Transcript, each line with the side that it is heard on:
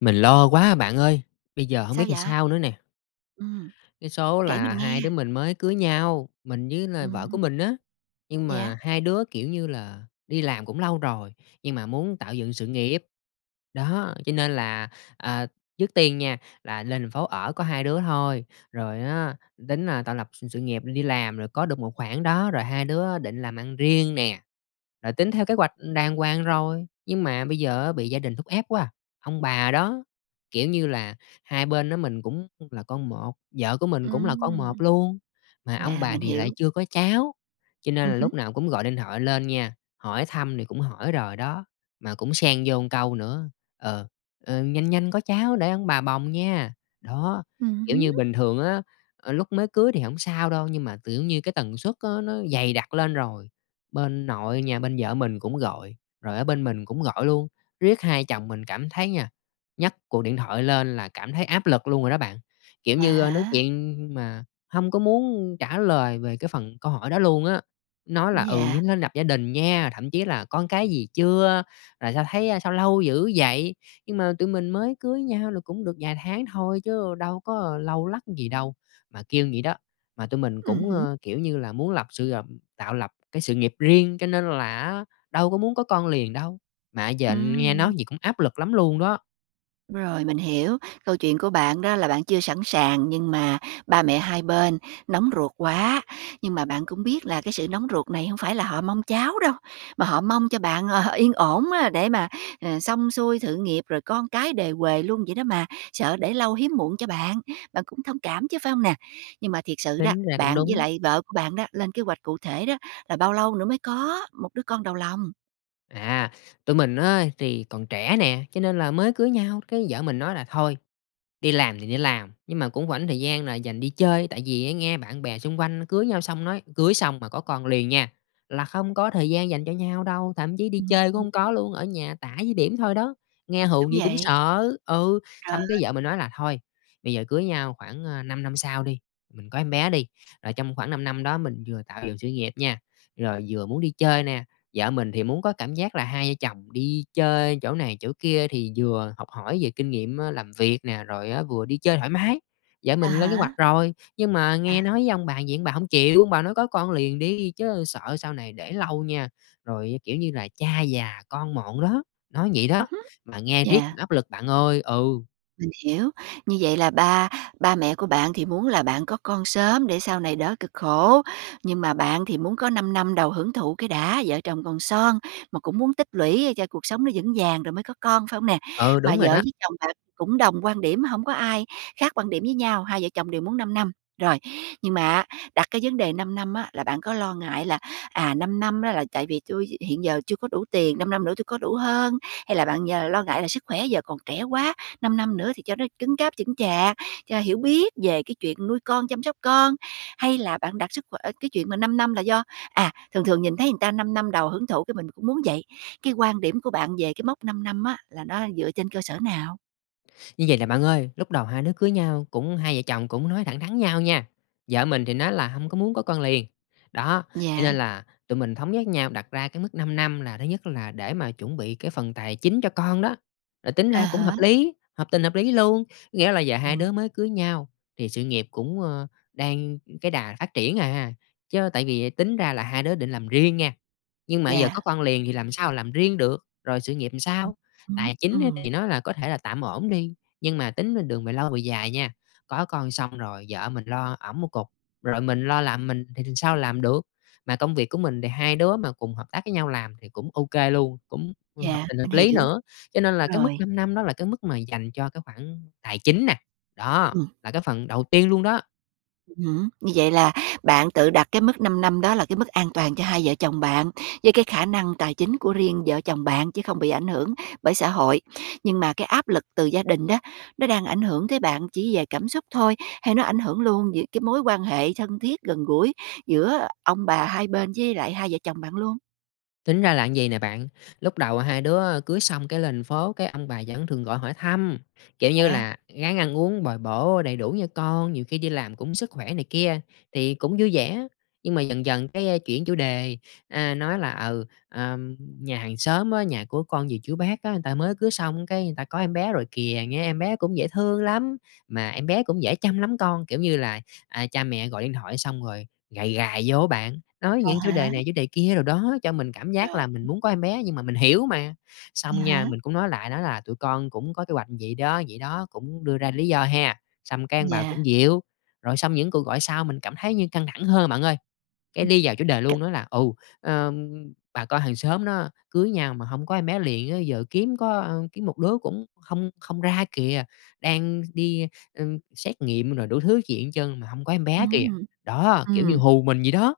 left: Mình lo quá bạn ơi, bây giờ hổng
right: Sao
left: biết làm
right: vậy?
left: sao nữa nè.
right: Ừm.
left: Cái số
right: Kể
left: là
right: mình nghe!
left: hai đứa mình mới cưới nhau, mình với là
right: Ừm
left: vợ của
right: hứm.
left: mình á, nhưng mà
right: Yeah?
left: hai đứa, kiểu như là, đi làm cũng lâu rồi, nhưng mà muốn tạo dựng sự nghiệp. Đó, cho nên là, à, trước tiên nha, là lên thành phố ở có hai đứa thôi, rồi á, tính là tạo lập s sự nghiệp, đi làm rồi có được một khoản đó, rồi hai đứa định làm ăn riêng nè. Là tính theo kế hoạch đàng hoàng rồi, nhưng mà bây giờ á bị gia đình thúc ép quá, ông bà đó. Kiểu như là hai bên á, mình cũng là con một, vợ của mình cũng là con một
right: Ừm.
left: luôn, mà ông
right: Yeah,
left: bà
right: mình
left: thì lại
right: hiểu.
left: chưa có cháu. Cho nên
right: Ừm
left: là
right: hứm.
left: lúc nào cũng gọi điện thoại lên nha, hỏi thăm thì cũng hỏi rồi đó, mà cũng xen vô một câu nữa: "Ờ, ơ, nhanh nhanh có cháu để ông bà bồng nha." Đó!
right: Ừm
left: Kiểu
right: hứm.
left: như bình thường á, ờ, lúc mới cưới thì hổng sao đâu, nhưng mà tự nhiên cái tần suất á nó dày đặc lên rồi, bên nội nhà bên vợ mình cũng gọi, rồi ở bên mình cũng gọi luôn. Riết hai vợ chồng mình cảm thấy nha, nhấc cuộc điện thoại lên là cảm thấy áp lực luôn rồi đó bạn. Kiểu
right: À,
left: như, a, nói
right: hả?
left: chuyện mà hông có muốn trả lời về cái phần câu hỏi đó luôn á, nói là: "Ừ,
right: Yeah.
left: vẫn nên lập gia đình nha", thậm chí là "Con cái gì chưa? Rồi sao thấy, à, sao lâu dữ vậy?" Nhưng mà tụi mình mới cưới nhau là cũng được vài tháng thôi chứ đâu có lâu lắc gì đâu, mà kêu vậy đó. Mà tụi mình
right: Ừm
left: cũng,
right: hứm.
left: ờ, kiểu như là, muốn lập sự gập tạo lập cái sự nghiệp riêng, cho nên là á, đâu có muốn có con liền đâu, mà giờ nghe nói
right: Ừm.
left: vậy cũng áp lực lắm luôn đó.
right: Rồi, mình hiểu. Câu chuyện của bạn đó là bạn chưa sẵn sàng nhưng mà ba mẹ hai bên nóng ruột quá, nhưng mà bạn cũng biết là cái sự nóng ruột này hông phải là họ mong cháu đâu, mà họ mong cho bạn là yên ổn á để mà, ờ, xong xuôi sự nghiệp rồi con cái đề huề luôn vậy đó mà, sợ để lâu hiếm muộn cho bạn, bạn cũng thông cảm chứ, phải hông nè? Nhưng mà thiệt sự đó,
left: Tính ra cũng
right: bạn với
left: đúng.
right: lại vợ của bạn đó, lên kế hoạch cụ thể đó là bao lâu nữa mới có một đứa con đầu lòng?
left: À, tụi mình á thì còn trẻ nè, cho nên là mới cưới nhau, cái vợ mình nói là "Thôi, đi làm thì đi làm, nhưng mà cũng rảnh thời gian là dành đi chơi." Tại vì nghe bạn bè xung quanh cưới nhau xong nói: "Cưới xong mà có con liền nha, là không có thời gian dành cho nhau đâu, thậm chí đi
right: Ừm
left: chơi cũng
right: hứm.
left: hông có luôn, ở nhà tã với bỉm thôi đó!" Nghe hù
right: Đúng
left: vậy cũng
right: vậy.
left: sợ ừ,
right: Trời
left: xong cái
right: ơi!
left: vợ mình nói là "Thôi, bây giờ cưới nhau, khoảng, ờ, 5 năm sau đi, mình có em bé đi, rồi trong khoảng 5 năm đó mình vừa tạo dựng sự nghiệp nha, rồi vừa muốn đi chơi nè." Vợ mình thì muốn có cảm giác là hai vợ chồng đi chơi chỗ này, chỗ kia thì vừa học hỏi về kinh nghiệm, ờ, làm việc nè, rồi vừa đi chơi thoải mái. Vợ
right: À
left: mình lên kế
right: há.
left: hoạch rồi, nhưng mà nghe
right: À!
left: nói với ông bà vậy, ông bà hông chịu. Ông bà nói: "Có con liền đi, chứ sợ sau này để lâu nha, rồi, kiểu như là, cha già con mọn đó." Nói vậy
right: Ừm
left: đó,
right: hứm,
left: mà nghe riết cũng
right: yeah.
left: áp lực bạn ơi. Ừ.
right: Mình hiểu. Như vậy là ba ba mẹ của bạn thì muốn là bạn có con sớm để sau này đỡ cực khổ, nhưng mà bạn thì muốn có 5 năm đầu hưởng thụ cái đã, vợ chồng còn son mà cũng muốn tích lũy cho cuộc sống nó vững vàng rồi mới có con, phải hông nè?
left: Ừ,
right: Mà
left: đúng rồi
right: vợ
left: đó.
right: với chồng bạn cũng đồng quan điểm, hổng có ai khác quan điểm với nhau, hai vợ chồng đều muốn 5 năm. Rồi, nhưng mà á, đặt cái vấn đề 5 năm á là bạn có lo ngại là, à, 5 năm á là tại vì tui hiện giờ chưa có đủ tiền, 5 năm nữa tui có đủ hơn? Hay là bạn giờ lo ngại là sức khỏe giờ còn trẻ quá, 5 năm nữa thì cho nó cứng cáp, chững chạc, cho hiểu biết về cái chuyện nuôi con, chăm sóc con? Hay là bạn đặt sức khỏe ờ, cái chuyện mà 5 năm là do à, thường thường nhìn thấy người ta 5 năm đầu hưởng thụ cái mình cũng muốn vậy? Cái quan điểm của bạn về cái mốc 5 năm á là nó dựa trên cơ sở nào?
left: Như vầy nè bạn ơi, lúc đầu hai đứa cưới nhau, cũng hai vợ chồng cũng nói thẳng thắn nhau nha. Vợ mình thì nói là hông có muốn có con liền. Đó, cho
right: Dạ.
left: nên là tụi mình thống nhất nhau, đặt ra cái mức 5 năm, là thứ nhất là để mà chuẩn bị cái phần tài chính cho con đó. Rồi tính
right: À
left: ra cũng hợp
right: há.
left: lý, hợp tình hợp lý luôn. Nghĩa là giờ hai
right: Ừm.
left: đứa mới cưới nhau, thì sự nghiệp cũng, ờ, đang cái đà phát triển à. Chớ tại vì tính ra là hai đứa định làm riêng nha, nhưng mà giờ có
right: Dạ.
left: con liền thì làm sao làm riêng được, rồi sự nghiệp thì
right: Ừ
left: sao?
right: hứm.
left: Tài chính á thì
right: Ừm.
left: nó là có thể là tạm ổn đi, nhưng mà tính đường mà lâu về dài nha, có con xong rồi vợ mình lo ẵm một cục, rồi mình lo làm mình thì th sao làm được. Mà công việc của mình thì hai đứa mà cùng hợp tác với nhau làm thì cũng ô kê luôn, cũng hợp
right: Dạ,
left: tình
right: mình
left: hợp lý
right: hiểu.
left: nữa. Cho nên là cái mức
right: Rồi.
left: 5 năm đó là cái mức mà dành cho cái khoản tài chính nè, đó,
right: Ừm.
left: là cái phần đầu tiên luôn đó.
right: Ừm hứm. Như vậy là bạn tự đặt cái mức 5 năm đó là cái mức an toàn cho hai vợ chồng bạn, với cái khả năng tài chính của riêng vợ chồng bạn, chứ không bị ảnh hưởng bởi xã hội. Nhưng mà cái áp lực từ gia đình đó, nó đang ảnh hưởng tới bạn chỉ về cảm xúc thôi, hay nó ảnh hưởng luôn về cái mối quan hệ thân thiết, gần gũi giữa ông bà hai bên với lại hai vợ chồng bạn luôn?
left: Tính ra là như vầy nè bạn, lúc đầu hai đứa, ờ, cưới xong cái lên thành phố, cái ông bà vẫn thường gọi hỏi thăm, kiểu như
right: Vậy hả?
left: là: "Ráng ăn uống, bồi bổ đầy đủ nha con! Nhiều khi đi làm cũng sức khỏe" này kia, thì cũng vui vẻ. Nhưng mà dần dần cái, a, chuyển chủ đề, a, nói là: "Ừ, ờm, nhà hàng xóm á, nhà của con dì, chú, bác á, người ta mới cưới xong cái người ta có em bé rồi kìa, nghe em bé cũng dễ thương lắm, mà em bé cũng dễ chăm lắm con." Kiểu như là, à, cha mẹ gọi điện thoại xong rồi gài gài vô á bạn, nói
right: À
left: những chủ đề
right: há.
left: này, chủ đề kia đồ đó cho mình cảm giác
right: Rồi.
left: là mình muốn có em bé, nhưng mà mình hiểu mà. Xong nha,
right: À há.
left: mình cũng nói lại, nói là tụi con cũng có kế hoạch vậy đó, vậy đó, cũng đưa ra lý do ha, xong cái ông bà
right: Yeah.
left: cũng dịu. Rồi xong những cuộc gọi sau mình cảm thấy như căng thẳng hơn bạn ơi, cái
right: Ừm.
left: đi vào chủ đề
right: C
left: luôn, nói là: "Ừ, ờm, bà con hàng xóm nó cưới nhau mà hông có em bé liền á, giờ kiếm có kiếm một đứa cũng không không ra kìa. Đang đi, ưm, xét nghiệm rồi đủ thứ chuyện hết trơn mà hông có em bé kìa!"
right: Ừm.
left: Đó, kiểu như
right: Ừm.
left: hù mình vậy đó.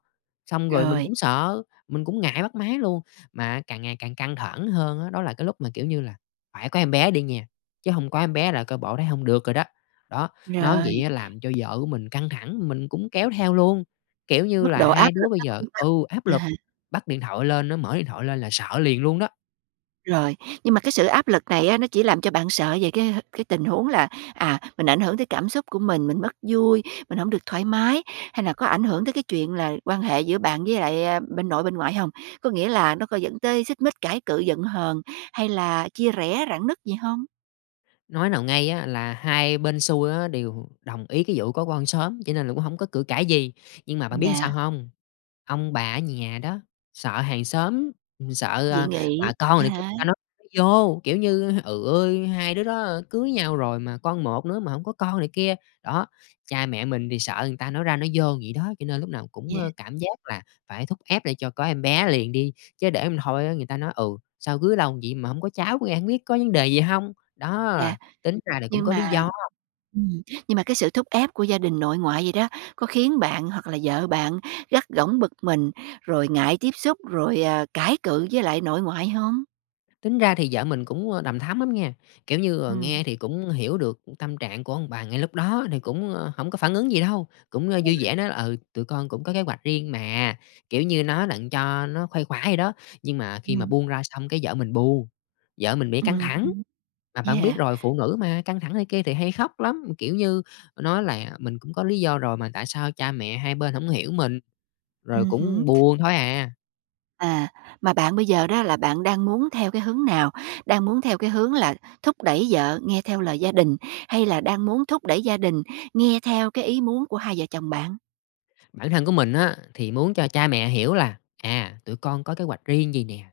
left: Xong rồi mình
right: Rồi.
left: cũng sợ, mình cũng ngại bắt máy luôn. Mà càng ngày càng căng thẳng hơn á, đó là cái lúc mà, kiểu như là: "Phải có em bé đi nha, chứ hông có em bé là coi bộ thấy hông được rồi đó!" Đó, nói
right: Rồi.
left: vậy làm cho vợ của mình căng thẳng, mình cũng kéo theo luôn. Kiểu
right: Cái
left: như
right: mức
left: là
right: độ
left: hai
right: áp
left: đứa
right: lực
left: bây
right: nó
left: giờ
right: cũng tăng.
left: ừ, áp
right: À
left: lực,
right: há.
left: bắt điện thoại lên, nói mở điện thoại lên là sợ liền luôn đó.
right: Rồi, nhưng mà cái sự áp lực này á nó chỉ làm cho bạn sợ về cái, ờ, cái tình huống là, à, mình ảnh hưởng tới cảm xúc của mình, mình mất vui, mình hông được thoải mái, hay là có ảnh hưởng tới cái chuyện là quan hệ giữa bạn với lại bên nội, bên ngoại hông? Có nghĩa là nó có dẫn tới xích mích, cãi cự, giận hờn hay là chia rẽ, rạn nứt gì hông?
left: Nói nào ngay á là hai bên sui á đều đồng ý cái vụ có con sớm cho nên là cũng hông có cự cãi gì, nhưng mà bạn biết sao
right: Yeah.
left: hông? Ông bà ở nhà đó, sợ hàng xóm, sợ,
right: Dị
left: ờ,
right: nghị,
left: bà con
right: à
left: này kia
right: há.
left: người ta nói ra nói vô, kiểu như: "Trời ơi, hai đứa đó cưới nhau rồi mà, con một nữa mà hổng có con" này kia. Đó, cha mẹ mình thì sợ người ta nói ra nói vô vậy đó, cho nên lúc nào cũng
right: Yeah.
left: cảm giác là phải thúc ép để cho có em bé liền đi, chứ để hông thôi người ta nói: "Ừ, sao cưới lâu vậy mà hông có cháu, cái hông biết có vấn đề gì hông?" Đó,
right: Yeah,
left: tính ra là cũng
right: nhưng
left: có lý
right: mà
left: do.
right: ừm, nhưng mà cái sự thúc ép của gia đình nội ngoại vậy đó, có khiến bạn hoặc là vợ bạn gắt gỏng bực mình rồi ngại tiếp xúc, rồi, ờ, cãi cự với lại nội ngoại không?
left: Tính ra thì vợ mình cũng, ờ, đằm thắm lắm nha, kiểu như, ờ,
right: Ừm.
left: nghe thì cũng hiểu được tâm trạng của ông bà ngay lúc đó thì cũng hổng có phản ứng gì đâu, cũng
right: Ừ
left: vui
right: ha.
left: vẻ nói là "Ừ, tụi con cũng có kế hoạch riêng mà." Kiểu như nói đặng cho nó khuây khỏa vậy đó, nhưng mà khi mà
right: Ừm.
left: buông ra xong cái vợ mình buồn, vợ mình bị căng
right: Ừm
left: thẳng.
right: hứm,
left: Mà bạn biết
right: yeah.
left: rồi, phụ nữ mà, căng thẳng này kia thì hay khóc lắm, kiểu như nói là "Mình cũng có lý do rồi mà tại sao cha mẹ hai bên hổng hiểu mình?" Rồi
right: Ừm
left: cũng
right: hứm.
left: buồn thôi à.
right: À, mà bạn bây giờ đó là bạn đang muốn theo cái hướng nào, đang muốn theo cái hướng là thúc đẩy vợ nghe theo lời gia đình, hay là đang muốn thúc đẩy gia đình nghe theo cái ý muốn của hai vợ chồng bạn?
left: Bản thân của mình á, thì muốn cho cha mẹ hiểu là: à, tụi con có kế hoạch riêng vầy nè,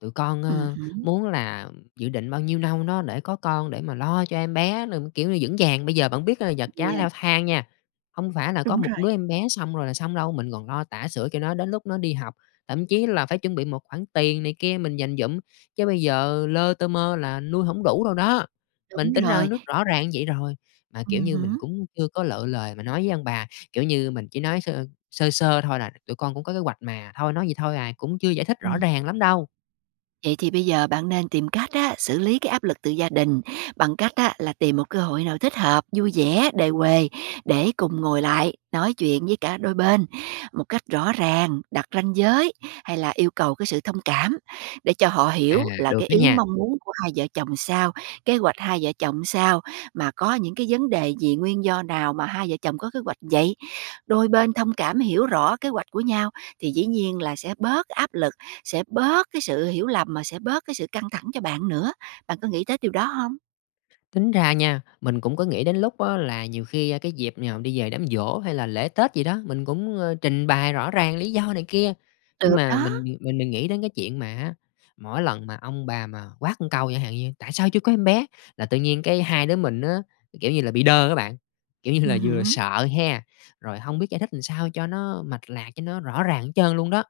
left: tụi con,
right: Ừm
left: ơ,
right: hửm.
left: muốn là dự định bao nhiêu nâu đó để có con, để mà lo cho em bé rồi, kiểu như, vững vàng. Bây giờ bạn biết vật giá
right: Yeah.
left: leo thang nha, hông phải là có
right: Đúng
left: một
right: rồi.
left: đứa em bé xong rồi là xong đâu, mình còn lo tã sửa cho nó đến lúc nó đi học. Thậm chí là phải chuẩn bị một khoản tiền này kia, mình dành dụm, chứ bây giờ lơ tơ mơ là nuôi hổng đủ đâu đó. Mình
right: Đúng
left: tính ra
right: rồi.
left: nước rõ ràng như vậy rồi, mà
right: Ừm
left: kiểu như mình
right: hửm.
left: cũng chưa có lựa lời mà nói với ông bà. Kiểu như mình chỉ nói sơ sơ sơ thôi là tụi con cũng có kế hoạch mà, thôi nói vậy thôi à, cũng chưa giải thích rõ
right: Ừm.
left: ràng lắm đâu.
right: Vậy thì bây giờ bạn nên tìm cách á, xử lý cái áp lực từ gia đình bằng cách á, là tìm một cơ hội nào thích hợp, vui vẻ, đề huề, để cùng ngồi lại nói chuyện với cả đôi bên một cách rõ ràng. Đặt ranh giới hay là yêu cầu cái sự thông cảm, để cho họ
left: À,
right: hiểu là
left: được
right: cái
left: đó
right: ý
left: nha!
right: mong muốn của hai vợ chồng sao, kế hoạch hai vợ chồng sao, mà có những cái vấn đề gì, nguyên do nào mà hai vợ chồng có kế hoạch vậy. Đôi bên thông cảm hiểu rõ kế hoạch của nhau, thì dĩ nhiên là sẽ bớt áp lực, sẽ bớt cái sự hiểu lầm mà sẽ bớt cái sự căng thẳng cho bạn nữa. Bạn có nghĩ tới điều đó hông?
left: Tính ra nha, mình cũng có nghĩ đến lúc á là nhiều khi cái dịp nào đi về đám giỗ hay là lễ Tết gì đó, mình cũng, ơ, trình bày rõ ràng lý do này kia. Nhưng
right: Được
left: mà
right: đó.
left: mình mình mình nghĩ đến cái chuyện mà á, mỗi lần mà ông bà mà quát câu chẳng hạn như: "Tại sao chưa có em bé?", là tự nhiên cái hai đứa mình á, kiểu như là bị đơ á bạn. Kiểu như là
right: Ừm
left: vừa
right: hứm.
left: sợ ha, rồi hông biết giải thích sao cho nó mạch lạc, cho nó rõ ràng hết trơn luôn đó.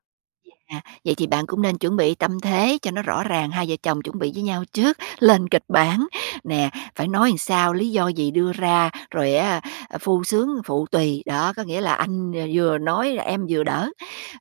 right: Yeah, vậy thì bạn cũng nên chuẩn bị tâm thế cho nó rõ ràng, hai vợ chồng chuẩn bị với nhau trước, lên kịch bản. Nè, phải nói làm sao, lý do gì đưa ra, rồi á phu xướng phụ tùy. Đó, có nghĩa là anh v vừa nói, em vừa đỡ.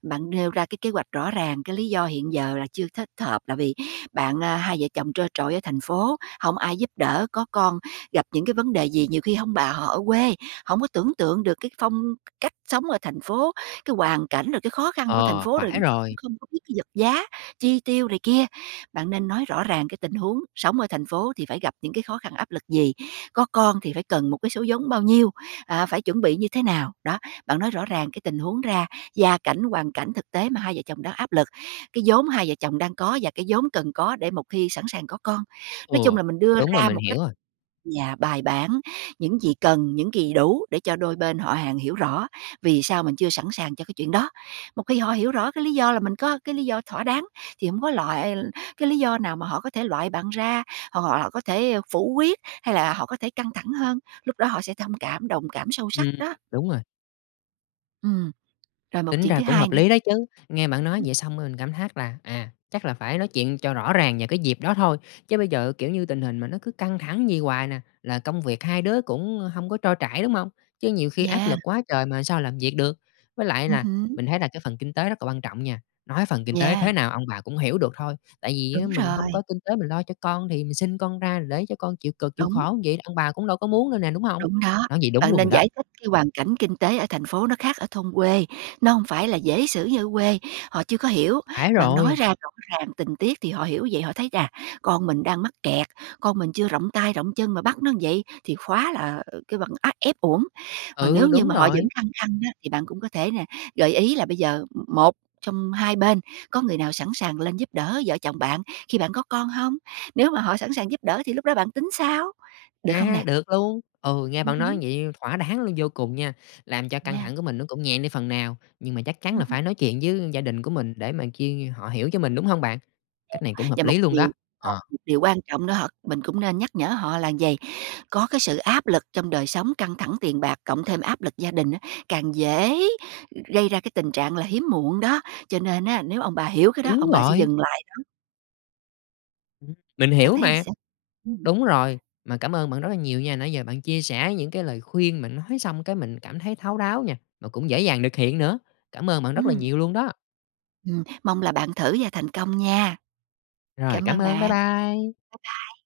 right: Bạn nêu ra cái kế hoạch rõ ràng, cái lý do hiện giờ là chưa thích hợp là vì bạn, ơ hai vợ chồng trơ trọi ở thành phố, hông ai giúp đỡ. Có con, gặp những cái vấn đề gì nhiều khi hông bà họ ở quê, hổng có tưởng tượng được cái phong cách sống ở thành phố, cái hoàn cảnh, rồi cái khó khăn của thành
left: Ờ,
right: phố, rồi
left: phải
right: cũng
left: rồi.
right: không có biết cái vật giá, chi tiêu này kia. Bạn nên nói rõ ràng cái tình huống sống ở thành phố thì phải gặp những cái khó khăn, áp lực gì, có con thì phải cần một cái số vốn bao nhiêu, à, phải chuẩn bị như thế nào. Đó, bạn nói rõ ràng cái tình huống ra, gia cảnh, hoàn cảnh thực tế mà hai vợ chồng đang áp lực, cái vốn hai vợ chồng đang có và cái vốn cần có để một khi sẵn sàng có con.
left: Ừ,
right: Nói chung là mình đưa
left: đúng rồi.
right: ra
left: Mình
right: một cách
left: hiểu rồi.
right: yeah, bài bản, những gì cần, những gì đủ để cho đôi bên họ hàng hiểu rõ vì sao mình chưa sẵn sàng cho cái chuyện đó. Một khi họ hiểu rõ cái lý do là mình có cái lý do thỏa đáng, thì hông có loại cái lý do nào mà họ có thể loại bạn ra, hoặc họ là có thể, ơ, phủ quyết hay là họ có thể căng thẳng hơn. Lúc đó họ sẽ thông cảm, đồng cảm sâu sắc
left: Ừm,
right: đó.
left: đúng rồi.
right: Ừm, rồi một
left: Tính
right: chuyện
left: ra
right: thứ
left: cũng
right: hai
left: hợp
right: nữa
left: lý đó chứ! Nghe bạn
right: ừm
left: nói
right: hứm.
left: vậy xong rồi mình cảm thác là, à, chắc là phải nói chuyện cho rõ ràng về cái dịp đó thôi. Chứ bây giờ kiểu như tình hình mà nó cứ căng thẳng vậy hoài nè, là công việc hai đứa cũng hông có trôi chảy, đúng hông? Chứ nhiều khi áp
right: Yeah.
left: lực quá trời mà sao làm việc được? Với lại
right: Ừm
left: là
right: hứm.
left: mình thấy là cái phần kinh tế rất là quan trọng nha. Nói phần kinh tế
right: Yeah.
left: thế nào ông bà cũng hiểu được thôi, tại vì
right: Đúng
left: mình hông
right: rồi.
left: có kinh tế mình lo cho con thì mình sinh con ra rồi để cho con chịu cực, chịu
right: Đúng.
left: khổ vậy, ông bà cũng đâu có muốn đâu nè, đúng hông?
right: Đúng đó.
left: Nói vậy đúng
right: Bạn
left: luôn
right: nên
left: rồi đó.
right: giải thích cái hoàn cảnh kinh tế ở thành phố nó khác ở thôn quê, nó hông phải là dễ xử như ở quê, họ chưa có hiểu.
left: Phải
right: Bạn nói
left: rồi!
right: ra rõ ràng tình tiết thì họ hiểu vậy, họ thấy: "Chà! Con mình đang mắc kẹt, con mình chưa rộng tay, rộng chân mà bắt nó như vậy thì khóa là kêu bằng át ép uổng. Còn
left: Ừ,
right: nếu như
left: đúng
right: mà họ
left: rồi!
right: vẫn khăng khăng á, thì bạn cũng có thể nè, gợi ý là bây giờ một trong hai bên có người nào sẵn sàng lên giúp đỡ vợ chồng bạn khi bạn có con hông? Nếu mà họ sẵn sàng giúp đỡ thì lúc đó bạn tính sao, được không
left: A,
right: nè?
left: được luôn! Ừ, nghe
right: Ừm
left: bạn nói
right: hứm.
left: vậy thỏa đáng luôn vô cùng nha, làm cho căng
right: Nha.
left: thẳng của mình nó cũng nhẹ đi phần nào, nhưng mà chắc chắn
right: Ừm
left: là
right: hứm.
left: phải nói chuyện với gia đình của mình để mà kiêng họ hiểu cho mình, đúng hông bạn? Cách này cũng
right: Và
left: hợp
right: một
left: lý luôn đó.
right: điều mà
left: Ờ.
right: một điều quan trọng đó hợt mình cũng nên nhắc nhở họ là vầy: có cái sự áp lực trong đời sống, căng thẳng tiền bạc, cộng thêm áp lực gia đình á, càng dễ gây ra cái tình trạng là hiếm muộn đó. Cho nên á, nếu ông bà hiểu cái đó,
left: Đúng
right: ông bà sẽ
left: rồi.
right: dừng lại đó.
left: Ừm, mình
right: Bạn
left: hiểu
right: thấy
left: mà.
right: sao? Ừm.
left: Đúng rồi. Mà cảm ơn bạn rất là nhiều nha, nãy giờ bạn chia sẻ những cái lời khuyên mà nói xong cái mình cảm thấy thấu đáo nha, mà cũng dễ dàng nực hiện nữa. Cảm ơn bạn rất là
right: Ừm.
left: nhiều luôn đó!
right: Ừm, mong là bạn thử và thành công nha.
left: Rồi,
right: Cảm
left: cảm
right: ơn
left: ơn! Bye
right: bạn!
left: bye!
right: Bye bye!